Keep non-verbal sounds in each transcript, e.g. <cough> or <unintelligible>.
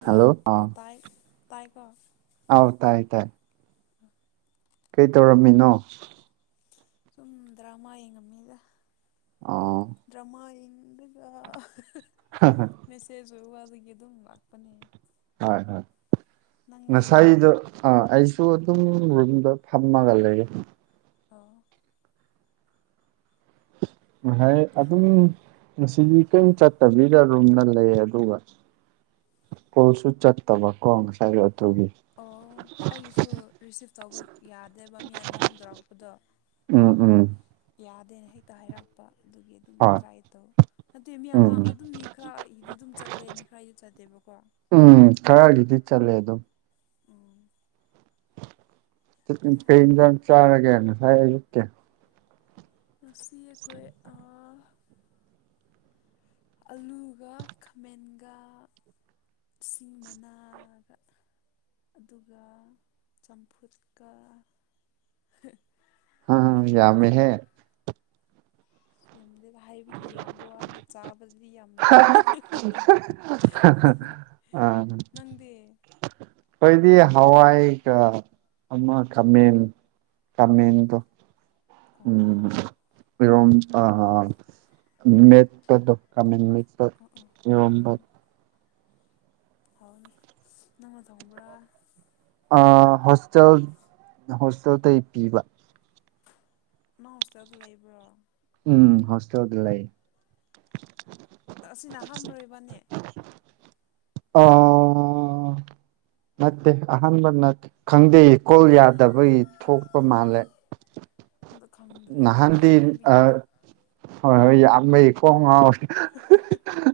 hello ꯑꯣ ꯇꯥꯏ ꯇꯥꯏꯀꯣ ꯑꯧ ꯇꯥꯏ ꯇꯥꯏ ꯀꯩ ꯇꯧꯔꯝꯃꯤꯅꯣ ꯁꯨꯝ ꯗ꯭ꯔꯃꯥꯥ ꯌꯦꯝꯉꯝꯃꯤꯗ ꯑꯥ ꯗ꯭ꯔꯃꯥꯥ ꯌꯦꯡ ꯒ ꯍ ꯍꯥ ꯃꯦꯁꯦꯖ ꯎꯕꯀꯥꯟꯗꯒꯤ ꯑꯗꯨꯝ ꯂꯥꯛꯄꯅꯦ ꯍꯣꯏ ꯍꯣꯏ ꯅꯪꯗꯤ ꯉꯁꯥꯏꯗꯣ ꯑꯥ ꯑꯩꯁꯨ ꯑꯗꯨꯝ ꯔꯨꯝꯗ ꯐꯝꯃꯒ ꯂꯩꯌꯦ ꯑꯣ ꯉꯁꯥꯏ ꯑꯗꯨꯝ ꯉꯁꯤꯗꯤ ꯀꯔꯤꯝ ꯆꯠꯇꯕꯤꯗ ꯔꯨꯝꯗ ꯂꯩ ꯑꯗꯨꯒ ꯀꯣꯜꯁꯨ ꯆꯠꯇꯕ ꯀꯣ ꯉꯁꯥꯏꯒꯤ ꯑꯗꯨꯒꯤ ꯑꯣ ꯍꯣꯏ ꯑꯩꯒꯤꯁꯨ ꯔꯤꯁꯤꯞ ꯇꯧꯕ ꯌꯥꯗꯦꯕ ꯃꯤ ꯑꯅꯤ ꯑꯍꯨꯝ ꯇꯧꯔꯛꯄꯗꯣ ꯎꯝ ꯎꯝ ꯌꯥꯗꯦꯅ ꯍꯦꯛꯇ ꯍꯥꯏꯔꯛꯄ ꯑꯗꯨꯒꯤ ꯑꯗꯨꯝ ꯍꯣꯏ ꯇ꯭ꯔꯥꯏ ꯇꯧ ꯅꯠꯇꯦ ꯃꯤ ꯎꯝ ꯑꯃ ꯎꯝ ꯑꯗꯨꯝ ꯃꯤ ꯈꯔꯒꯤꯗꯤ ꯑꯗꯨꯝ ꯆꯠꯂꯦ ꯃꯤ ꯈꯔꯒꯤꯗꯤ ꯆꯠꯇꯦꯕꯀꯣ ꯎꯝ ꯈꯔꯒꯤꯗꯤ ꯆꯠꯂꯦ ꯑꯗꯨꯝ ꯎꯝ ꯀꯩ ꯑꯦꯟꯖꯥꯡ ꯆꯥꯔꯒꯦ ꯉꯁꯥꯏ ꯑꯌꯨꯛꯀꯤ ꯉꯁꯤ ꯑꯩꯈꯣꯏ ꯑꯥ ꯑꯂꯨꯒ ꯈꯥꯃꯦꯟꯒ ꯎꯆꯤ ꯃꯅꯥꯒ ꯑꯗꯨꯒ ꯆꯝꯐꯨꯠꯀ ꯍꯥ ꯑꯃꯦꯠꯄꯒ ꯌꯥꯝꯃꯦꯍꯦ ꯌꯥꯝꯗꯦꯗ ꯍꯥꯏꯕꯒꯤ ꯌꯥꯝꯕ ꯋꯥꯅꯤ ꯆꯥꯕꯗꯗꯤ ꯌꯥꯝꯗꯦ <unintelligible> <unintelligible> ꯅꯪꯗꯤ ꯑꯩꯈꯣꯏꯗꯤ ꯍꯋꯥꯏꯒ ꯑꯃ ꯈꯥꯃꯦꯟ ꯈꯃꯦꯟꯗꯣ ꯎꯝ ꯑꯣ ꯏꯔꯣꯝ ꯑ ꯃꯦꯠꯄꯗꯣ ꯑꯣ ꯑꯣ <unintelligible> ꯑꯣ ꯏꯔꯣꯝꯕ ꯍꯥꯎꯔꯅꯤ ꯅꯧꯅ ꯊꯣꯡꯕ꯭ꯔꯥ ꯑ ꯍꯣꯁꯇꯦꯜ ꯍꯣꯁꯇꯦꯜ ꯇꯩ ꯄꯤꯕ ꯅꯪ ꯍꯣꯁꯇꯦꯜꯗ ꯂꯩꯕ꯭ꯔꯣ ꯎꯝ ꯍꯣꯁꯇꯦꯜꯗ ꯂꯩ ꯑꯁꯤꯅ ꯑꯍꯥꯟꯕ꯭ꯔꯣ ꯏꯕꯅꯤ ꯑꯥ ꯅꯠꯇꯦ ꯑꯍꯥꯟꯕ ꯅꯠ ꯈꯪꯗꯦ ꯀꯣꯜ ꯌꯥꯗꯕꯒꯤ ꯊꯣꯛꯄ ꯃꯥꯜꯂꯦ ꯑꯗꯣ ꯈꯪꯗ꯭ꯔꯦꯕ ꯅꯍꯥꯟꯗꯤ ꯑ ꯌꯥꯝꯃꯟꯕꯒꯤ ꯑꯗꯣ ꯍꯣꯏ ꯍꯣꯏ ꯌꯥꯝꯕꯩ ꯀꯣꯛ ꯉꯥꯎꯑꯦ <unintelligible>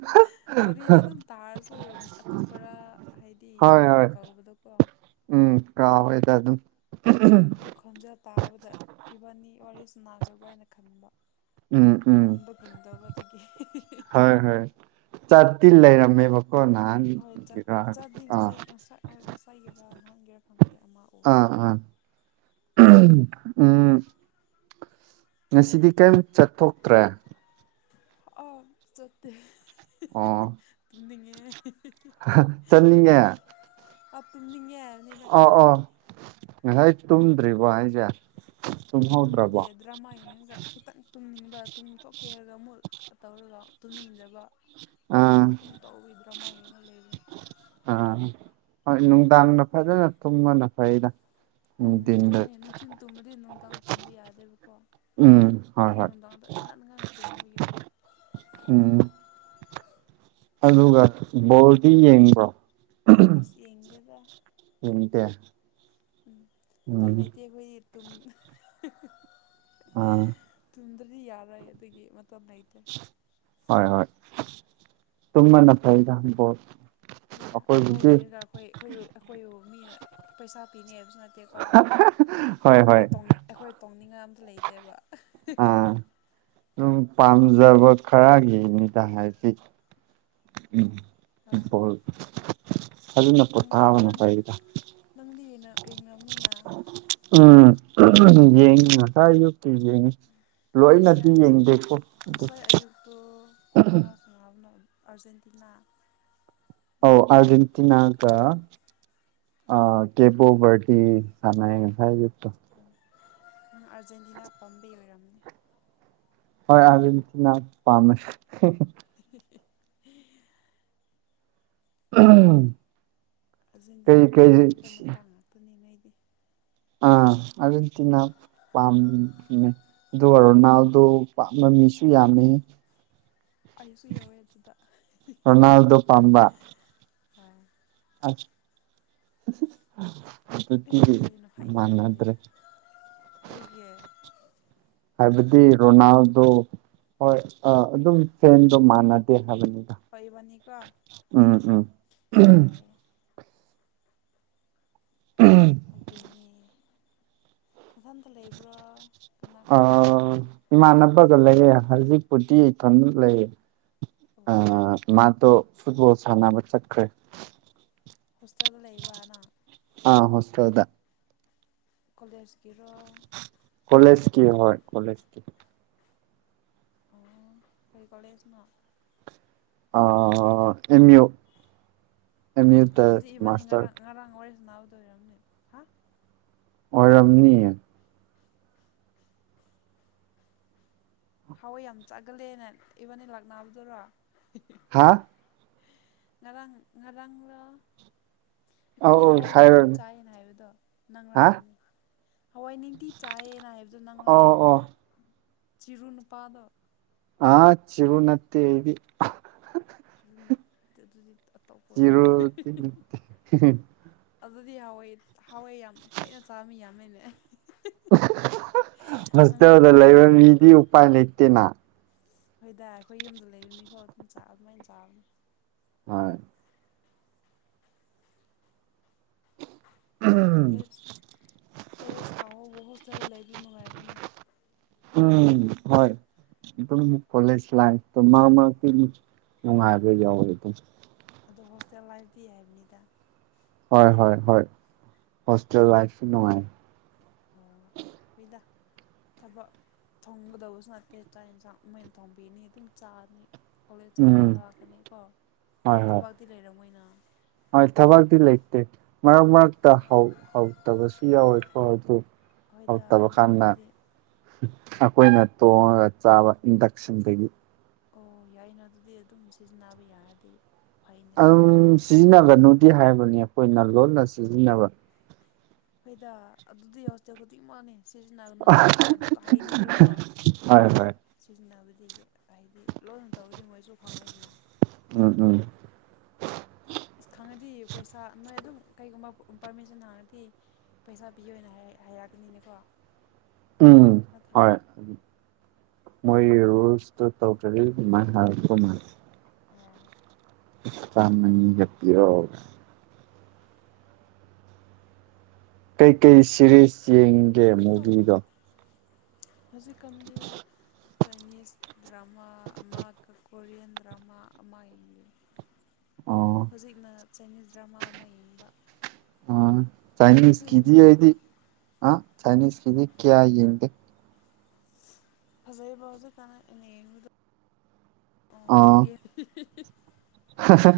ꯋꯥꯔꯤꯗꯣ ꯑꯗꯨꯝ ꯇꯥꯔꯁꯨ ꯑꯇꯣꯞꯄꯔꯥ ꯍꯥꯏꯗꯤ ꯍꯣꯏ ꯑꯗꯨꯝ ꯍꯣꯏ ꯀꯧꯕꯗꯣꯀꯣ ꯎꯝ ꯀꯥꯥꯎꯔꯦꯗ ꯑꯗꯨꯝ ꯑꯗꯣ ꯈꯣꯟꯖꯦꯜ ꯇꯥꯕꯗ ꯏꯕꯥꯅꯤ ꯋꯥꯔꯤ ꯁꯥꯟꯅꯈ꯭ꯔꯕꯔꯥ ꯍꯥꯏꯅ ꯈꯟꯕ ꯎꯝ ꯎꯝ ꯃꯟꯕꯒꯨꯝ ꯇꯧꯕꯗꯒꯤ ꯍꯣꯏ ꯍꯣꯏ ꯆꯥꯇꯤꯟ ꯂꯩꯔꯝꯃꯦ ꯕꯣ ꯀꯣ ꯅꯥꯍꯥꯟ ꯍꯣꯏꯠ ꯆꯥꯗꯤ ꯉꯁꯥꯏ ꯉꯁꯥꯏ ꯍꯣꯏ ꯉꯁꯥꯏꯒꯤꯔꯥ ꯅꯍꯥꯟꯒꯤꯔꯥ ꯈꯪꯗꯦ ꯑꯃꯥꯎ ꯑꯥ ꯑꯥ ꯎꯝ ꯉꯁꯤꯗꯤ ꯀꯩꯝ ꯆꯠꯊꯣꯛꯇ꯭ꯔꯦ ꯑ ꯆꯠꯇꯦ <unintelligible> ꯑꯣ ꯆꯠꯅꯤꯡꯉꯦ ꯑ ꯇꯨꯝꯅꯤꯡ ꯍꯥꯏꯕꯅꯤꯗ ꯑꯣ ꯑꯣ ꯉꯁꯥꯏ ꯇꯨꯝꯗ꯭ꯔꯤꯕꯣ ꯍꯥꯏꯁꯦ ꯇꯨꯝꯗꯦ ꯇꯨꯝꯍꯧꯗ꯭ꯔꯕꯣ ꯑꯗꯨ ꯗ꯭ꯔꯃꯥ ꯌꯦꯡꯉꯒ ꯈꯤꯇꯪ ꯇꯨꯝꯅꯤꯡꯕ ꯇꯨꯡ ꯊꯣꯛꯣꯛꯀꯦ ꯍꯥꯏꯔꯒ ꯑꯃꯨꯛ ꯇꯧꯔꯒ ꯇꯨꯝꯅꯤꯡꯗ꯭ꯔꯕ ꯑꯥ ꯇꯨꯝ ꯇꯧꯕꯤ ꯗ꯭ꯔꯃꯥ ꯌꯦꯡꯉ ꯂꯩꯔꯦ ꯑꯥ ꯍꯣꯏ ꯅꯨꯡꯗꯥꯡꯗ ꯐꯖꯅ ꯇꯨꯝꯕꯅ ꯐꯩꯗ ꯎꯝ ꯅꯨꯡꯊꯤꯟꯗ ꯑꯗꯨꯅꯦ ꯅꯨꯡꯊꯤꯟ ꯇꯨꯝꯕꯗꯤ ꯅꯨꯡꯗꯥꯡ ꯇꯨꯝꯕ ꯌꯥꯗꯦꯕꯀꯣ ꯎꯝ ꯍꯣꯏ ꯑꯩꯗꯤ ꯍꯣꯏ ꯅꯨꯡꯗꯥꯡꯗ ꯉꯟꯅ ꯉꯟꯅ ꯇꯨꯝꯕꯒꯤ ꯑꯃꯨꯛ ꯎꯝ ꯑꯗꯨꯒ ꯕꯣꯜꯗꯤ ꯌꯦꯡꯕ꯭ꯔꯣ ꯑꯁ ꯌꯦꯡꯗꯦꯗ ꯌꯦꯡꯗꯦ ꯎꯝ ꯃꯇꯝ ꯎꯝ ꯂꯩꯇꯦ ꯑꯩꯈꯣꯏꯒꯤ ꯇꯨꯝ ꯑꯥ ꯇꯨꯝꯗ꯭ꯔꯗꯤ ꯌꯥꯔꯣꯏ ꯑꯗꯨꯒꯤ ꯃꯇꯝ ꯂꯩꯇꯦ ꯍꯣꯏ ꯍꯣꯏ ꯇꯨꯝꯕꯅ ꯐꯩꯗ ꯕꯣꯜ ꯑꯩꯈꯣꯏꯗ ꯕꯣꯜ ꯑꯩꯈꯣꯏꯕꯨꯗꯤ ꯌꯦꯡꯉꯒ ꯑꯩꯈꯣꯏ ꯑꯩꯈꯣꯏ ꯑꯩꯈꯣꯏꯕꯨ ꯃꯤꯅ ꯄꯩꯁꯥ ꯄꯤꯅꯦ ꯍꯥꯏꯕꯁꯨ ꯅꯠ ꯇꯦꯀꯣ ꯍꯣꯏ ꯑꯩꯈꯣꯏ ꯍꯣꯏ ꯇꯧ ꯑꯩꯈꯣꯏ ꯇꯧꯅꯤꯡꯉꯥꯏ ꯑꯝꯇ ꯂꯩꯇꯦꯕ ꯑꯥ ꯑꯗꯨꯝ ꯄꯥꯝꯖꯕ ꯈꯔꯒꯤꯅꯤꯗ ꯍꯥꯏꯗꯤ ꯎꯝ ꯍꯣꯏ ꯐꯨ ꯕꯣꯜ ꯑꯗꯨꯅ ꯅꯪꯗꯤ ꯄꯣꯊꯥꯕꯅ ꯅꯪ ꯐꯩꯗ ꯅꯪꯗꯤ ꯌꯦꯡꯅꯕꯅꯤꯅ ꯎꯝ ꯌꯦꯡ ꯉꯁꯥꯏ ꯁꯨ ꯌꯦꯡꯉꯤ ꯂꯣꯏꯅꯗꯤ ꯌꯦꯡꯗꯦꯀꯣ ꯑꯗꯨ ꯇꯣ ꯀꯅꯥ ꯁꯥꯅꯕꯅꯣ ꯑꯥꯔꯖꯦꯟꯇꯤꯅꯥ ꯑꯧ ꯑꯥꯔꯖꯦꯟ <unintelligible> ꯑ ꯀꯦ ꯄꯣꯕꯔꯇꯤ ꯁꯥꯟꯅꯩ ꯌꯦ ꯉꯁꯥꯏ ꯑꯌꯨꯛꯇꯨ ꯅꯪ ꯑꯥꯔꯖꯦꯟꯇꯤꯅꯥ ꯄꯣꯝꯕꯩ ꯑꯣꯏꯔꯝꯅꯦ ꯍꯣꯏ ꯑꯥꯔꯖꯦꯟꯇꯤꯅꯥ ꯄꯥꯝꯃꯦ <inaudible> <unintelligible> ꯀꯩ ꯑꯥꯔꯖꯦꯟꯇꯤꯅ ꯀꯩ ꯄꯥꯝꯕ ꯅꯨꯄꯥ ꯉꯥꯛꯇꯅꯤ ꯅꯣꯏꯗꯤ ꯑꯥ ꯑꯥꯔꯖꯦꯟꯇꯤꯅ ꯄꯥꯝꯃꯦ ꯑꯗꯨꯒ ꯔꯣꯅꯥꯜꯗꯣ ꯄꯥꯃꯕ ꯃꯤꯁꯨ ꯌꯥꯝꯃꯦ ꯑꯩꯁꯨ ꯌꯥꯎꯋꯦ ꯑꯗꯨꯗ ꯍꯣꯏ ꯔꯣꯅꯥꯜꯗꯣ ꯄꯥꯝꯕ ꯑꯁ ꯑꯦ ꯑꯗꯨꯗꯤ ꯀꯩꯅꯣ ꯍꯥꯏ ꯍꯥꯏꯕꯗꯨꯗꯤ ꯃꯥꯟꯅꯗ꯭ꯔꯦ ꯀꯩꯒꯤ ꯍꯥꯏꯕꯗꯤ ꯔꯣꯅꯥꯜꯗꯣ ꯍꯣꯏ ꯑꯥ ꯑꯗꯨꯝ ꯐꯦꯟꯗꯣ ꯃꯥꯟꯅꯗꯦ ꯍꯥꯏꯕꯅꯤꯗ ꯍꯣꯏ ꯏꯕꯥꯅꯤꯀꯣ ꯎꯝ ꯎꯝ ꯍꯣꯏ <unintelligible> ꯑꯗꯨꯅꯦ ꯅꯊꯟꯇ ꯂꯩꯕ꯭ꯔꯥ ꯀꯅꯥ ꯀꯅꯥ ꯂꯩꯒꯦ ꯑꯥ ꯏꯃꯥꯟꯅꯕꯒ ꯂꯩꯌꯦ ꯍꯧꯖꯤꯛꯄꯨꯗꯤ ꯏꯊꯟꯇ ꯂꯩꯌꯦ ꯑ ꯑꯣ ꯃꯥꯗꯣ ꯐꯨꯠꯕꯣꯜ ꯁꯥꯟꯅꯕ ꯆꯠꯈ꯭ꯔꯦ ꯍꯣꯁꯇꯦꯜꯗ ꯂꯩꯕ꯭ꯔ ꯅꯪ ꯑ ꯍꯣꯁꯇꯦꯜꯗ ꯀꯣꯂꯦꯖꯀꯤꯔꯣ ꯀꯣꯂꯦꯖꯀꯤ ꯍꯣꯏ ꯀꯣꯂꯦꯖꯀꯤ ꯑꯣ ꯀꯩ ꯀꯣꯂꯦꯖꯅꯣ ꯑꯥ ꯑꯦꯝ ꯌꯨ ꯑꯦꯝ ꯑꯦ ꯌꯨꯗ ꯑꯗꯨꯗꯤ ꯏꯕꯥꯅꯤ ꯃꯥꯁꯇꯔ ꯉꯔꯥꯡ ꯉꯔꯥꯡ ꯋꯥꯔꯤꯁꯥꯅꯥꯕꯗꯣ ꯑꯣꯏꯔꯝꯅꯤ ꯍꯥ ꯑꯣꯏꯔꯝꯅꯤꯌꯦ ꯍꯥꯎꯋꯦ ꯌꯥꯝ ꯆꯥꯒꯜꯂꯦꯅ ꯏꯕꯥꯟꯅꯤ ꯂꯥꯛꯅꯕꯗꯨꯔꯣ ꯍꯥꯥ ꯉꯔꯥꯡ ꯉꯔꯥꯡꯂꯥ ꯑꯩꯈꯣꯏꯗꯤ ꯑꯧ ꯍꯋꯥꯏ ꯅꯤꯡꯇꯤ ꯍꯥꯏꯔꯅꯤ ꯆꯥꯏꯌꯦꯅ ꯍꯥꯏꯕꯗꯣ ꯅꯪꯔꯥ ꯍꯥ ꯍꯥꯏꯕꯅꯤ ꯍꯋꯥꯏ ꯅꯤꯡꯇꯤ ꯆꯥꯏꯌꯦꯅ ꯍꯥꯏꯕꯗꯣ ꯅꯪꯔꯥ ꯑꯣ ꯑꯣ ꯍꯥꯏꯕꯅꯤꯗ ꯆꯤꯔꯨ ꯅꯨꯄꯥꯗꯣ ꯑꯥ ꯆꯤꯔꯨ ꯅꯠꯇꯦ ꯑꯩꯗꯤ ꯆꯤꯔꯨ ꯅꯠꯇꯦ ꯑꯗꯨꯗꯤ ꯑꯇꯣꯞꯄ ꯑꯣꯏꯔ ꯆꯤꯔꯨꯗꯤ <unintelligible> ꯑꯗꯨꯗꯤ ꯍꯧꯋꯥꯏ ꯍꯧꯋꯥꯏ ꯌꯥꯝ ꯇꯣꯏꯅ ꯆꯥꯕ ꯃꯤ ꯌꯥꯝꯃꯦꯅꯦ <unintelligible> ꯅꯪꯁꯨ ꯍꯣꯁꯇꯦꯜꯗ ꯑꯥꯎ ꯂꯩꯕ ꯍꯥꯏꯈ꯭ꯔꯦ ꯃꯤꯗꯤ ꯎꯄꯥꯏ ꯂꯩꯇꯦꯅ ꯍꯣꯏꯗꯥ ꯑꯩꯈꯣꯏ ꯌꯨꯝꯗ ꯂꯩꯕ ꯃꯤꯐꯥꯎ ꯑꯗꯨꯝ ꯆꯥ ꯑꯗꯨꯃꯥꯏꯟ ꯆꯥꯕꯅꯤ ꯍꯣꯏ ꯎꯝ ꯀꯣꯂꯦꯖ ꯀꯣꯂꯦꯖ ꯀꯥꯕꯕꯨ ꯍꯣꯁꯇꯦꯜ ꯂꯩꯕ ꯅꯨꯡꯉꯥꯏꯕ꯭ꯔꯅꯦ ꯎꯝ ꯍꯣꯏ ꯑꯗꯨꯝ ꯀꯣꯂꯦꯖ ꯂꯥꯏꯐ ꯇꯣ ꯃꯔꯛ ꯃꯔꯛꯇꯗꯤ ꯅꯨꯉꯥꯏꯕ ꯌꯥꯎꯋꯤꯗ ꯑꯗꯣ ꯍꯣꯁꯇꯦꯜ ꯂꯥꯏꯐꯗꯤ ꯍꯥꯏꯕꯅꯤꯗ ꯍꯣꯏ ꯍꯣꯏ ꯍꯣꯏ ꯍꯣꯁꯇꯦꯜ ꯂꯥꯏꯐꯁꯨ ꯅꯨꯡꯉꯥꯏ ꯑꯣ ꯐꯩꯗꯥ ꯊꯕꯛ ꯊꯣꯡꯒꯗꯧꯕꯁꯨ ꯅꯠꯇꯦ ꯆꯥꯛ ꯍꯦꯟꯁꯥꯡ ꯃꯣꯏꯅ ꯊꯣꯡꯕꯤꯅꯤ ꯑꯗꯨꯝ ꯆꯥꯅꯤ ꯀꯣꯜꯂꯦꯖ ꯆꯠꯂꯦ ꯎꯝ ꯍꯜꯂꯛꯀꯅꯤꯀꯣ ꯍꯣꯏ ꯍꯣꯏ ꯊꯕꯛꯇꯤ ꯂꯩꯔꯝꯃꯣꯏꯅ ꯍꯣꯏ ꯊꯕꯛꯇꯤ ꯂꯩꯇꯦ ꯃꯔꯛ ꯃꯔꯛꯇ ꯍꯥꯎ ꯍꯥꯎꯇꯕꯁꯨ ꯌꯥꯎꯋꯦꯀꯣ ꯑꯗꯨ ꯍꯣꯏꯗ ꯍꯥꯎꯇꯕ ꯀꯥꯟꯗ ꯌꯦꯟꯁꯥꯡꯕꯨꯗꯤ ꯑꯈꯣꯏꯅ ꯇꯣꯡꯉꯒ ꯆꯥꯕ ꯏꯟꯗꯛꯁꯟꯗꯒꯤ ꯑꯣ ꯌꯥꯏꯅ ꯑꯗꯨꯗꯤ ꯑꯗꯨꯝ ꯁꯤꯖꯤꯟꯅꯕ ꯌꯥꯔꯗꯤ ꯐꯩꯅꯦ ꯑꯗꯨꯝ ꯁꯤꯖꯤꯟꯅꯒꯅꯨꯗꯤ ꯍꯥꯏꯕꯅꯤ ꯑꯈꯣꯏꯅ ꯂꯣꯠꯅ ꯁꯤꯖꯤꯟꯅꯕ ꯐꯩꯗꯥ ꯑꯗꯨꯗꯤ ꯍꯣꯁꯇꯦꯜ ꯈꯨꯗꯤꯡꯃꯛꯅꯦ ꯁꯤꯖꯤꯟꯅꯒꯅꯣꯅꯦ ꯍꯥꯏ ꯑꯗꯨ ꯍꯥꯏꯅꯤꯕꯀꯣ ꯍꯣꯏ ꯍꯣꯏ ꯁꯤꯖꯤꯟꯅꯕꯗꯤ ꯒꯤ ꯍꯥꯏꯗꯤ ꯂꯣꯟꯅ ꯇꯧꯔꯗꯤ ꯃꯣꯏꯁꯨ ꯈꯪꯉꯣꯏꯗꯅ ꯎꯝ ꯎꯝ ꯏꯁ ꯈꯪꯉꯗꯤ ꯄꯩꯁꯥ ꯅꯣꯏ ꯑꯗꯨꯝ ꯀꯩꯒꯨꯝꯕ ꯄꯥꯔꯃꯤꯁꯟ ꯍꯪꯉꯗꯤ ꯄꯩꯁꯥ ꯄꯤꯌꯣꯅ ꯍꯥꯏꯔꯛ ꯍꯥꯏꯔꯛꯒꯅꯤꯅꯦꯀꯣ ꯎꯝ ꯍꯣꯏ ꯃꯣꯏꯒꯤ ꯎꯝ ꯔꯨꯜꯁ ꯑꯗꯨ ꯇꯧꯗ꯭ꯔꯗꯤ ꯑꯗꯨꯃꯥꯏꯟ ꯍꯥꯔꯛꯇꯧ ꯃꯥꯥꯜꯂꯦ ꯑꯥ ꯆꯥꯝ ꯑꯅꯤꯒ ꯄꯤꯔꯛꯑꯣꯅ ꯀꯩꯀꯩ ꯁꯦꯔꯤꯁ ꯌꯦꯡꯒꯦ ꯍꯣꯏ ꯃꯨꯚꯤꯗꯣ ꯍꯧꯖꯤꯛꯀꯥꯟꯗꯤ ꯆꯥꯏꯅꯤꯁ ꯗ꯭ꯔꯃꯥ ꯑꯃ ꯀꯣꯔꯤꯌꯟ ꯗ꯭ꯔꯃꯥ ꯑꯃ ꯌꯦꯡꯂꯤ ꯑꯣ ꯍꯨꯖꯤꯛꯅ ꯆꯥꯏꯅꯤꯁ ꯗ꯭ꯔꯃꯥ ꯑꯃ ꯌꯦꯡꯕ ꯑꯥ ꯆꯥꯏꯅꯤꯁ ꯅꯪꯁꯨ ꯀꯤꯗꯤ ꯌꯦꯡꯕ꯭ꯔꯥ ꯑꯩꯗꯤ ꯑꯥ ꯆꯥꯏꯅꯤꯁ ꯀꯤꯗꯤ ꯀꯌꯥ ꯌꯦꯡꯗꯦ ꯐꯖꯩꯌꯦꯕ ꯍꯧꯖꯤꯛꯀꯥꯟ ꯑꯩ ꯑꯩꯅ ꯌꯦꯡꯕꯗꯣ ꯑꯣ ꯑꯦ <unintelligible> ꯍꯥ ꯍꯥ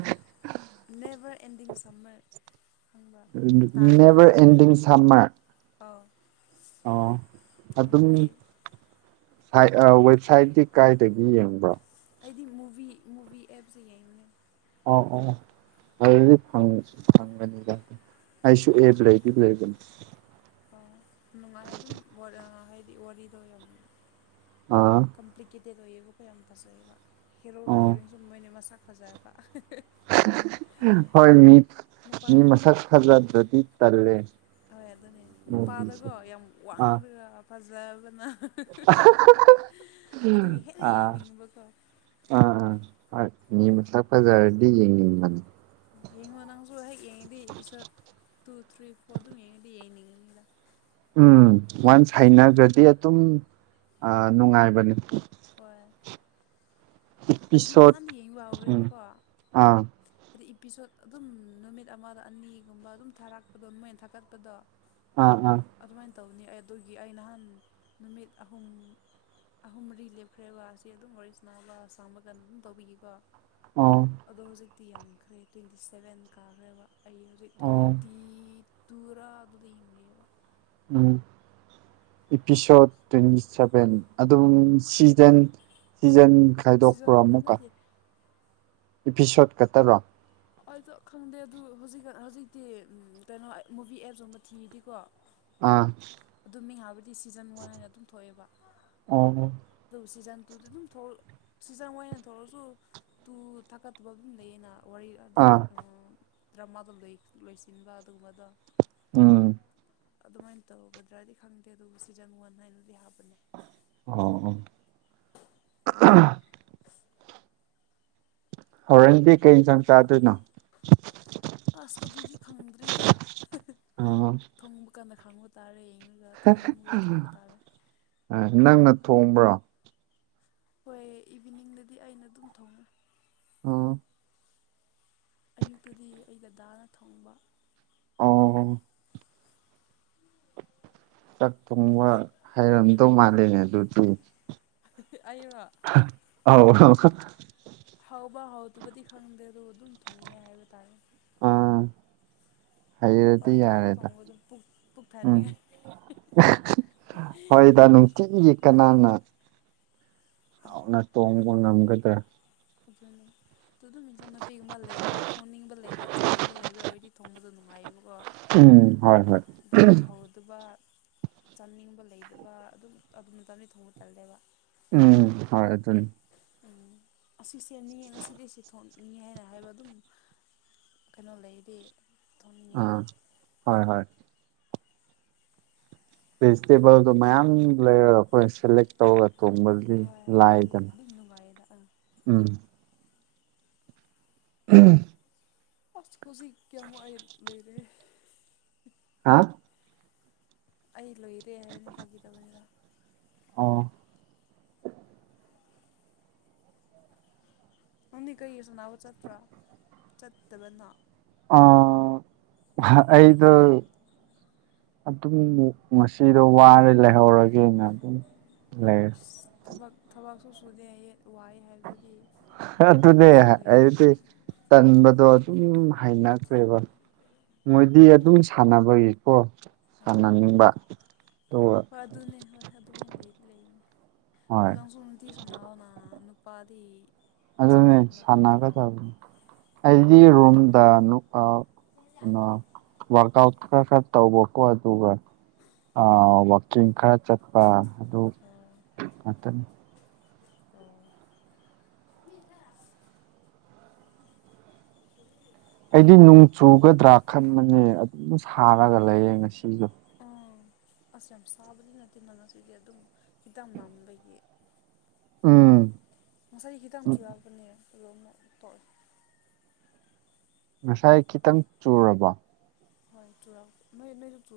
ꯅꯦꯕꯔ ꯑꯦꯟꯗꯤꯡ ꯁꯝꯃꯔ ꯈꯪꯕ ꯇꯥꯔꯝꯅꯤꯅ ꯅꯦꯚꯔ ꯑꯗꯨꯗꯤ ꯑꯦꯟꯗꯤꯡ ꯁꯝꯃꯔ ꯑꯥꯎ ꯑꯣ ꯌꯥꯝ ꯑꯗꯨꯝ ꯐꯩ ꯍꯥꯏ ꯑ ꯋꯦꯕꯁꯥꯏꯠꯇꯤ ꯀꯥꯏꯗꯒꯤ ꯌꯦꯡꯕ꯭ꯔꯣ ꯑꯩꯗꯤ ꯃꯨꯚꯤ ꯃꯨꯚꯤ ꯑꯦꯞꯁꯦ ꯌꯦꯡꯉꯦ ꯑ ꯑ <unintelligible> ꯑꯩꯁꯨ ꯏꯅꯦꯖꯨ ꯂꯩꯗꯨꯗꯤ ꯑꯗꯨꯝ ꯑ ꯅꯨꯡꯉꯥꯏ ꯑꯗꯨꯝ ꯋꯔ ꯍꯥꯏꯗꯤ ꯋꯥꯔꯤꯗꯣ ꯌꯥꯝ ꯑꯥ ꯀꯝꯄ꯭ꯂꯤꯀꯦꯇꯦꯠ ꯑꯣꯏꯌꯦꯕꯀꯣ ꯌꯥꯝ ꯐꯖꯩꯌꯦꯕ ꯍꯦꯔꯣꯒ ꯑꯣ ꯍꯦꯔꯣꯏꯟ ꯁꯨꯝ ꯃꯣꯏꯅꯤ ꯃꯁꯛ ꯐꯖ ꯑ ꯍꯣꯏ ꯃꯤ ꯃꯤ ꯅꯨꯄꯥꯗꯣ ꯃꯁꯛ ꯐꯖꯗ꯭ꯔꯗꯤ ꯇꯜꯂꯦ ꯍꯣꯏ ꯑꯗꯨꯅꯤ ꯃꯨꯚꯤꯁꯦ ꯅꯨꯄꯥꯗꯀꯣ ꯌꯥꯝ ꯑꯥ ꯋꯥꯡꯂꯒ ꯐꯖꯕꯅ ꯑꯗꯨꯒꯤ ꯍꯦꯟꯅ ꯑꯥ ꯌꯦꯡꯅꯤꯡꯕꯀꯣ ꯑꯥ ꯑꯥ ꯃꯤ ꯃꯁꯛ ꯐꯖꯔꯗꯤ ꯌꯦꯡꯅꯤꯡꯕꯅꯦ ꯌꯦꯡꯉꯣ ꯅꯪꯁꯨ ꯍꯦꯛ ꯌꯦꯡꯉꯗꯤ ꯏꯄꯤꯁꯣꯠ ꯇꯨ ꯊ꯭ꯔꯤ ꯐꯣꯔ ꯑꯗꯨꯝ ꯌꯦꯡꯉꯗꯤ ꯌꯦꯅꯤꯡ ꯅꯤꯗ ꯎꯝ ꯋꯥꯟꯁ ꯍꯩꯅꯈ꯭ꯔꯗꯤ ꯑꯗꯨꯝ ꯅꯨꯡꯉꯥꯏꯕꯅꯤ ꯍꯣꯏ ꯑꯩꯗꯤ ꯏꯄꯤꯁꯣꯠ ꯅꯍꯥꯟ ꯌꯦꯡꯕ ꯎꯝ ꯍꯧꯔꯦꯕꯀꯣ ꯑꯥ ꯍꯥꯏꯗꯤ ꯏꯄꯤꯁꯣꯠ ꯑꯗꯨꯝ ꯅꯨꯃꯤꯠ ꯑꯃꯗ ꯑꯅꯤꯒꯨꯝꯕ ꯑꯗꯨꯝ ꯊꯥꯔꯛꯄꯗꯣ ꯃꯣꯏꯅ ꯊꯥꯒꯠꯄꯗꯣ ꯑꯥ ꯑꯥ ꯑꯗꯨꯃꯥꯏꯅ ꯇꯧꯅꯤ ꯑꯩ ꯑꯗꯨꯒꯤ ꯑꯩ ꯅꯍꯥꯟ ꯅꯨꯃꯤꯠ ꯑꯍꯨꯝ ꯑꯍꯨꯝ ꯃꯔꯤ ꯂꯦꯞꯈ꯭ꯔꯦ ꯋꯥ ꯑꯁꯤ ꯑꯗꯨꯝ ꯋꯥꯔꯤ ꯁꯅꯥ ꯂ ꯑꯁꯥꯡꯕ ꯀꯟ ꯑꯗꯨꯝ ꯇꯧꯕꯤꯒꯦꯀꯣ ꯑꯣ ꯑꯗꯣ ꯍꯧꯖꯤꯛꯇꯤ ꯌꯥꯝꯈ꯭ꯔꯦ ꯇ꯭ꯋꯦꯟꯇꯤ ꯁꯕꯦꯟ ꯀꯥꯈ꯭ꯔꯦꯕ ꯑꯩ ꯍꯧꯖꯤꯛ ꯑꯣ ꯇ꯭ꯋꯦꯟꯇꯤ ꯇꯨꯔꯥ ꯑꯗꯨꯗ ꯌꯦꯡꯉꯦꯕ ꯎꯝ ꯏꯄꯤꯁꯣꯠ ꯇ꯭ꯋꯦꯟꯇꯤ ꯁꯚꯦꯟ ꯑꯗꯨꯝ ꯁꯤꯖꯟ ꯁꯤꯖꯟ ꯈꯥꯏꯗꯣꯛꯄ꯭ꯔꯣ ꯁꯤꯖꯟ ꯑꯃꯨꯛꯀ ꯅꯠꯇꯦ ꯏꯄꯤꯁꯣꯠ ꯈꯇꯔꯣ ꯑꯗꯣ ꯈꯪꯗꯦ ꯑꯗꯨ ꯍꯧꯖꯤꯛꯀ ꯍꯧꯖꯤꯛꯇꯤ ꯎꯝ ꯀꯩꯅꯣ ꯑꯩ ꯃꯨꯚꯤ ꯑꯦꯞꯁꯨꯝꯕ ꯊꯤꯗꯦꯀꯣ ꯑꯥ ꯑꯗꯨꯝ ꯃꯤꯡ ꯍꯥꯏꯕꯗꯤ ꯁꯤꯖꯟ ꯋꯥꯟ ꯍꯥꯏꯅ ꯑꯗꯨꯝ ꯊꯣꯛꯑꯦꯕ ꯑꯣꯍꯨ ꯑꯗꯨ ꯁꯤꯖꯟ ꯇꯨꯗꯤ ꯑꯗꯨꯝ ꯊꯣꯛꯂꯛ ꯁꯤꯖꯟ ꯑꯣꯏꯅ ꯊꯣꯛꯂꯁꯨ ꯇꯨ ꯊꯥꯀꯠꯇꯕ ꯑꯗꯨꯝ ꯂꯩꯌꯦꯅꯥ ꯋꯥꯔꯤ ꯑꯗꯤ ꯑꯥ ꯑꯣ ꯗ꯭ꯔꯃꯥꯗꯣ ꯂꯩ ꯂꯣꯏꯁꯤꯟꯕ ꯑꯗꯨꯒꯨꯝꯕꯗ ꯎꯝ ꯑꯗꯨꯃꯥꯏꯅ ꯇꯧꯒꯗ꯭ꯔꯗꯤ ꯈꯪꯗꯦ ꯑꯗꯨꯕꯨ ꯁꯤꯖꯟ ꯋꯥꯟ ꯍꯥꯏꯅꯗꯤ ꯍꯥꯞꯄꯅꯦ ꯑꯧ ꯎ ꯍꯣꯔꯦꯟꯗꯤ ꯀꯩ ꯏꯟꯖꯥꯡ ꯆꯥꯗꯣꯏꯅꯣ ꯑꯁ ꯑꯗꯨꯗꯤ ꯈꯪꯗ꯭ꯔꯤꯗ ꯑꯍ ꯃꯨꯡꯕ ꯀꯥꯟꯗ ꯈꯥꯡꯉꯣ ꯇꯥꯔꯦ ꯌꯦꯡꯉꯒ ꯊꯣꯡꯅꯤꯡꯉꯒ ꯊꯣꯡꯕ ꯇꯥꯔꯦ ꯑꯥ ꯅꯪꯅ ꯊꯣꯡꯕ꯭ꯔꯣ ꯍꯣꯏ ꯏꯚꯤꯅꯤꯡꯗꯗꯤ ꯑꯩꯅ ꯑꯗꯨꯝ ꯊꯣꯡꯉꯦ ꯑꯣ ꯑꯌꯨꯛꯇꯨꯗꯤ ꯑꯩ ꯗꯗꯥꯅ ꯊꯣꯡꯕ ꯑꯣ ꯆꯥꯛ ꯊꯣꯡꯕ ꯍꯩꯔꯝꯗꯧ ꯃꯥꯜꯂꯦꯅꯦ ꯑꯗꯨꯗꯤ ꯑꯩꯔꯣ ꯑꯥꯎ ꯍꯥꯎꯕ ꯍꯥꯎꯇꯕꯗꯤ ꯈꯪꯗꯦ ꯑꯗꯣ ꯑꯗꯨꯝ ꯊꯣꯡꯉꯦ ꯍꯥꯏꯕ ꯇꯥꯔꯦ ꯑꯥ ꯍꯩꯔꯗꯤ ꯄꯡꯊꯣꯡꯗ ꯌꯥꯔꯦꯗ ꯊꯣꯡꯕꯗꯨ ꯄꯨꯛ ꯎꯝ ꯄꯨꯛꯊꯟꯅꯤꯡꯉꯥꯏ <unintelligible> ꯆꯤꯛ ꯌꯦ ꯀꯅꯥꯅ ꯍꯥꯎꯅ ꯊꯣꯡꯕ ꯉꯝꯒꯗ꯭ꯔꯥ ꯑꯗꯨꯅꯤ ꯑꯗꯨ ꯑꯗꯨꯝ ꯏꯟꯁꯥꯡ ꯅꯞꯄꯤꯒꯨꯝꯕ ꯂꯩꯕ ꯊꯣꯡꯅꯤꯡꯕ ꯂꯩꯕ ꯆꯥꯅꯤꯡꯕ ꯂꯩꯕ ꯑꯣꯏꯔꯗꯤ ꯊꯣꯡꯕꯗꯣ ꯅꯨꯡꯉꯥꯏꯌꯦꯕꯀꯣ ꯎꯝ ꯍꯣꯏ ꯍꯣꯏ ꯑꯗꯨ ꯍꯧꯔꯗꯨꯕ ꯆꯥꯅꯤꯡꯕ ꯂꯩꯗꯕ ꯑꯗꯨꯝ ꯑꯗꯨ ꯃꯇꯝꯗꯗꯤ ꯊꯣꯡꯕ ꯇꯜꯂꯦꯕ ꯎꯝ ꯍꯣꯏ ꯑꯗꯨꯅꯤ ꯎꯝ ꯑꯁꯤꯁꯦꯅꯤꯌꯦ ꯉꯁꯤꯗꯤꯁꯤ ꯊꯣꯛꯅꯤꯡꯉꯦ ꯍꯥꯏꯅ ꯍꯥꯏꯕ ꯑꯗꯨꯝ ꯀꯩꯅꯣ ꯂꯩꯗꯤ ꯊꯣꯡꯅꯤꯡꯉꯦ ꯑꯥ ꯍꯣꯏ ꯍꯣꯏ ꯚꯦꯖꯤꯇꯦꯕꯜꯗꯣ ꯃꯌꯥꯝ ꯂꯩꯔꯒ ꯑꯩꯈꯣꯏ ꯁꯤꯜꯂꯦ ꯇꯧꯔ ꯊꯣꯡꯕꯗꯨꯗꯤ ꯍꯣꯏ ꯑꯗꯨ ꯂꯥꯏꯗꯅ ꯑꯗꯨꯝ ꯅꯨꯡꯉꯥꯏꯌꯦꯗ ꯑꯥ ꯎꯝ <unintelligible> ꯑꯁ ꯍꯧꯖꯤꯛ ꯀꯌꯥꯝ <unintelligible> ꯂꯩꯔꯦ ꯍꯥ ꯑꯩ ꯂꯣꯏꯔꯦ ꯍꯥꯏꯕꯅꯦ ꯐꯥꯒꯤ ꯇꯧꯕꯅꯤꯗ ꯑꯣ ꯅꯪꯗꯤ ꯀꯩꯒꯤ ꯁꯅꯥꯕ ꯆꯠꯇ꯭ꯔꯥ ꯆꯠꯇꯕꯅꯣ ꯑ ꯑꯩꯗꯣ ꯑꯗꯨꯝ ꯉꯁꯤꯗꯣ ꯋꯥꯔꯦ ꯂꯩꯍꯧꯔꯒꯦꯅ ꯑꯗꯨꯝ ꯂꯩꯔꯦ ꯏꯁ ꯊꯕꯛ ꯊꯕꯛꯁꯨ ꯁꯨꯗꯦꯌꯦ ꯋꯥꯏ ꯍꯥꯏꯕꯗꯨꯗꯤ ꯑꯗꯨꯅꯦ ꯅꯪꯁꯨ ꯂꯩꯔꯦ ꯑꯩꯗꯤ ꯍꯥꯏꯔ ꯇꯟꯕꯗꯣ ꯑꯗꯨꯝ ꯍꯩꯅꯈ꯭ꯔꯦꯕ ꯃꯣꯏꯗꯤ ꯑꯗꯨꯝ ꯁꯥꯟꯅꯕꯒꯤꯀꯣ ꯍꯣꯏ ꯁꯥꯟꯅꯅꯤꯡꯕ ꯑꯗꯨꯒ ꯍꯣꯏ ꯑꯗꯨꯅꯦ ꯍꯣꯏ ꯑꯗꯨꯃꯥꯏꯅ ꯂꯩ ꯂꯩꯅꯦ ꯍꯣꯏ <unintelligible> ꯁꯅꯥꯑꯣꯅ ꯅꯨꯄꯥꯗꯤ ꯑꯗꯨꯅꯦ ꯁꯥꯟꯅꯕꯅ ꯐꯠꯇ꯭ꯔꯣ ꯑꯣ ꯁꯥꯟꯅꯒꯗꯕꯅꯦ ꯑꯩꯗꯤ ꯔꯨꯝꯗ ꯅꯨ ꯑꯥ ꯋꯥꯔꯛꯎꯠ ꯈꯔ ꯈꯔ ꯇꯧꯕ ꯀꯣ ꯑꯗꯨꯒ ꯑ ꯋꯥꯛꯀꯤꯡ ꯈꯔ ꯆꯠꯄ ꯑꯗꯨ ꯑꯥ <unintelligible> ꯑꯣ ꯑꯩꯗꯤ ꯅꯣꯡ ꯆꯨꯒꯗ꯭ꯔꯥ ꯈꯟꯕꯅꯦ ꯑꯗꯨꯝ ꯁꯥꯔꯒ ꯂꯩꯌꯦ ꯉꯁꯤꯗꯣ ꯑꯥ ꯑꯁ ꯌꯥꯝ ꯁꯥꯕꯗꯤ ꯅꯠꯇꯦꯅ ꯉꯁꯤꯗꯤ ꯑꯗꯨꯝ ꯈꯤꯇꯪ ꯃꯝꯕꯒꯤ ꯎꯝ ꯉꯁꯥꯏ ꯍꯤꯗꯛ ꯃꯆꯨ ꯌꯥꯎꯔꯛꯄꯅꯦ ꯑꯗꯨ ꯑꯃꯨꯛ ꯇꯣꯛꯑꯦ ꯉꯁꯥꯏ ꯈꯤꯇꯪ ꯆꯨꯔꯕꯣ ꯍꯣꯏ ꯆꯨꯔꯝ ꯅꯣꯏ ꯅꯣꯏ ꯆꯨ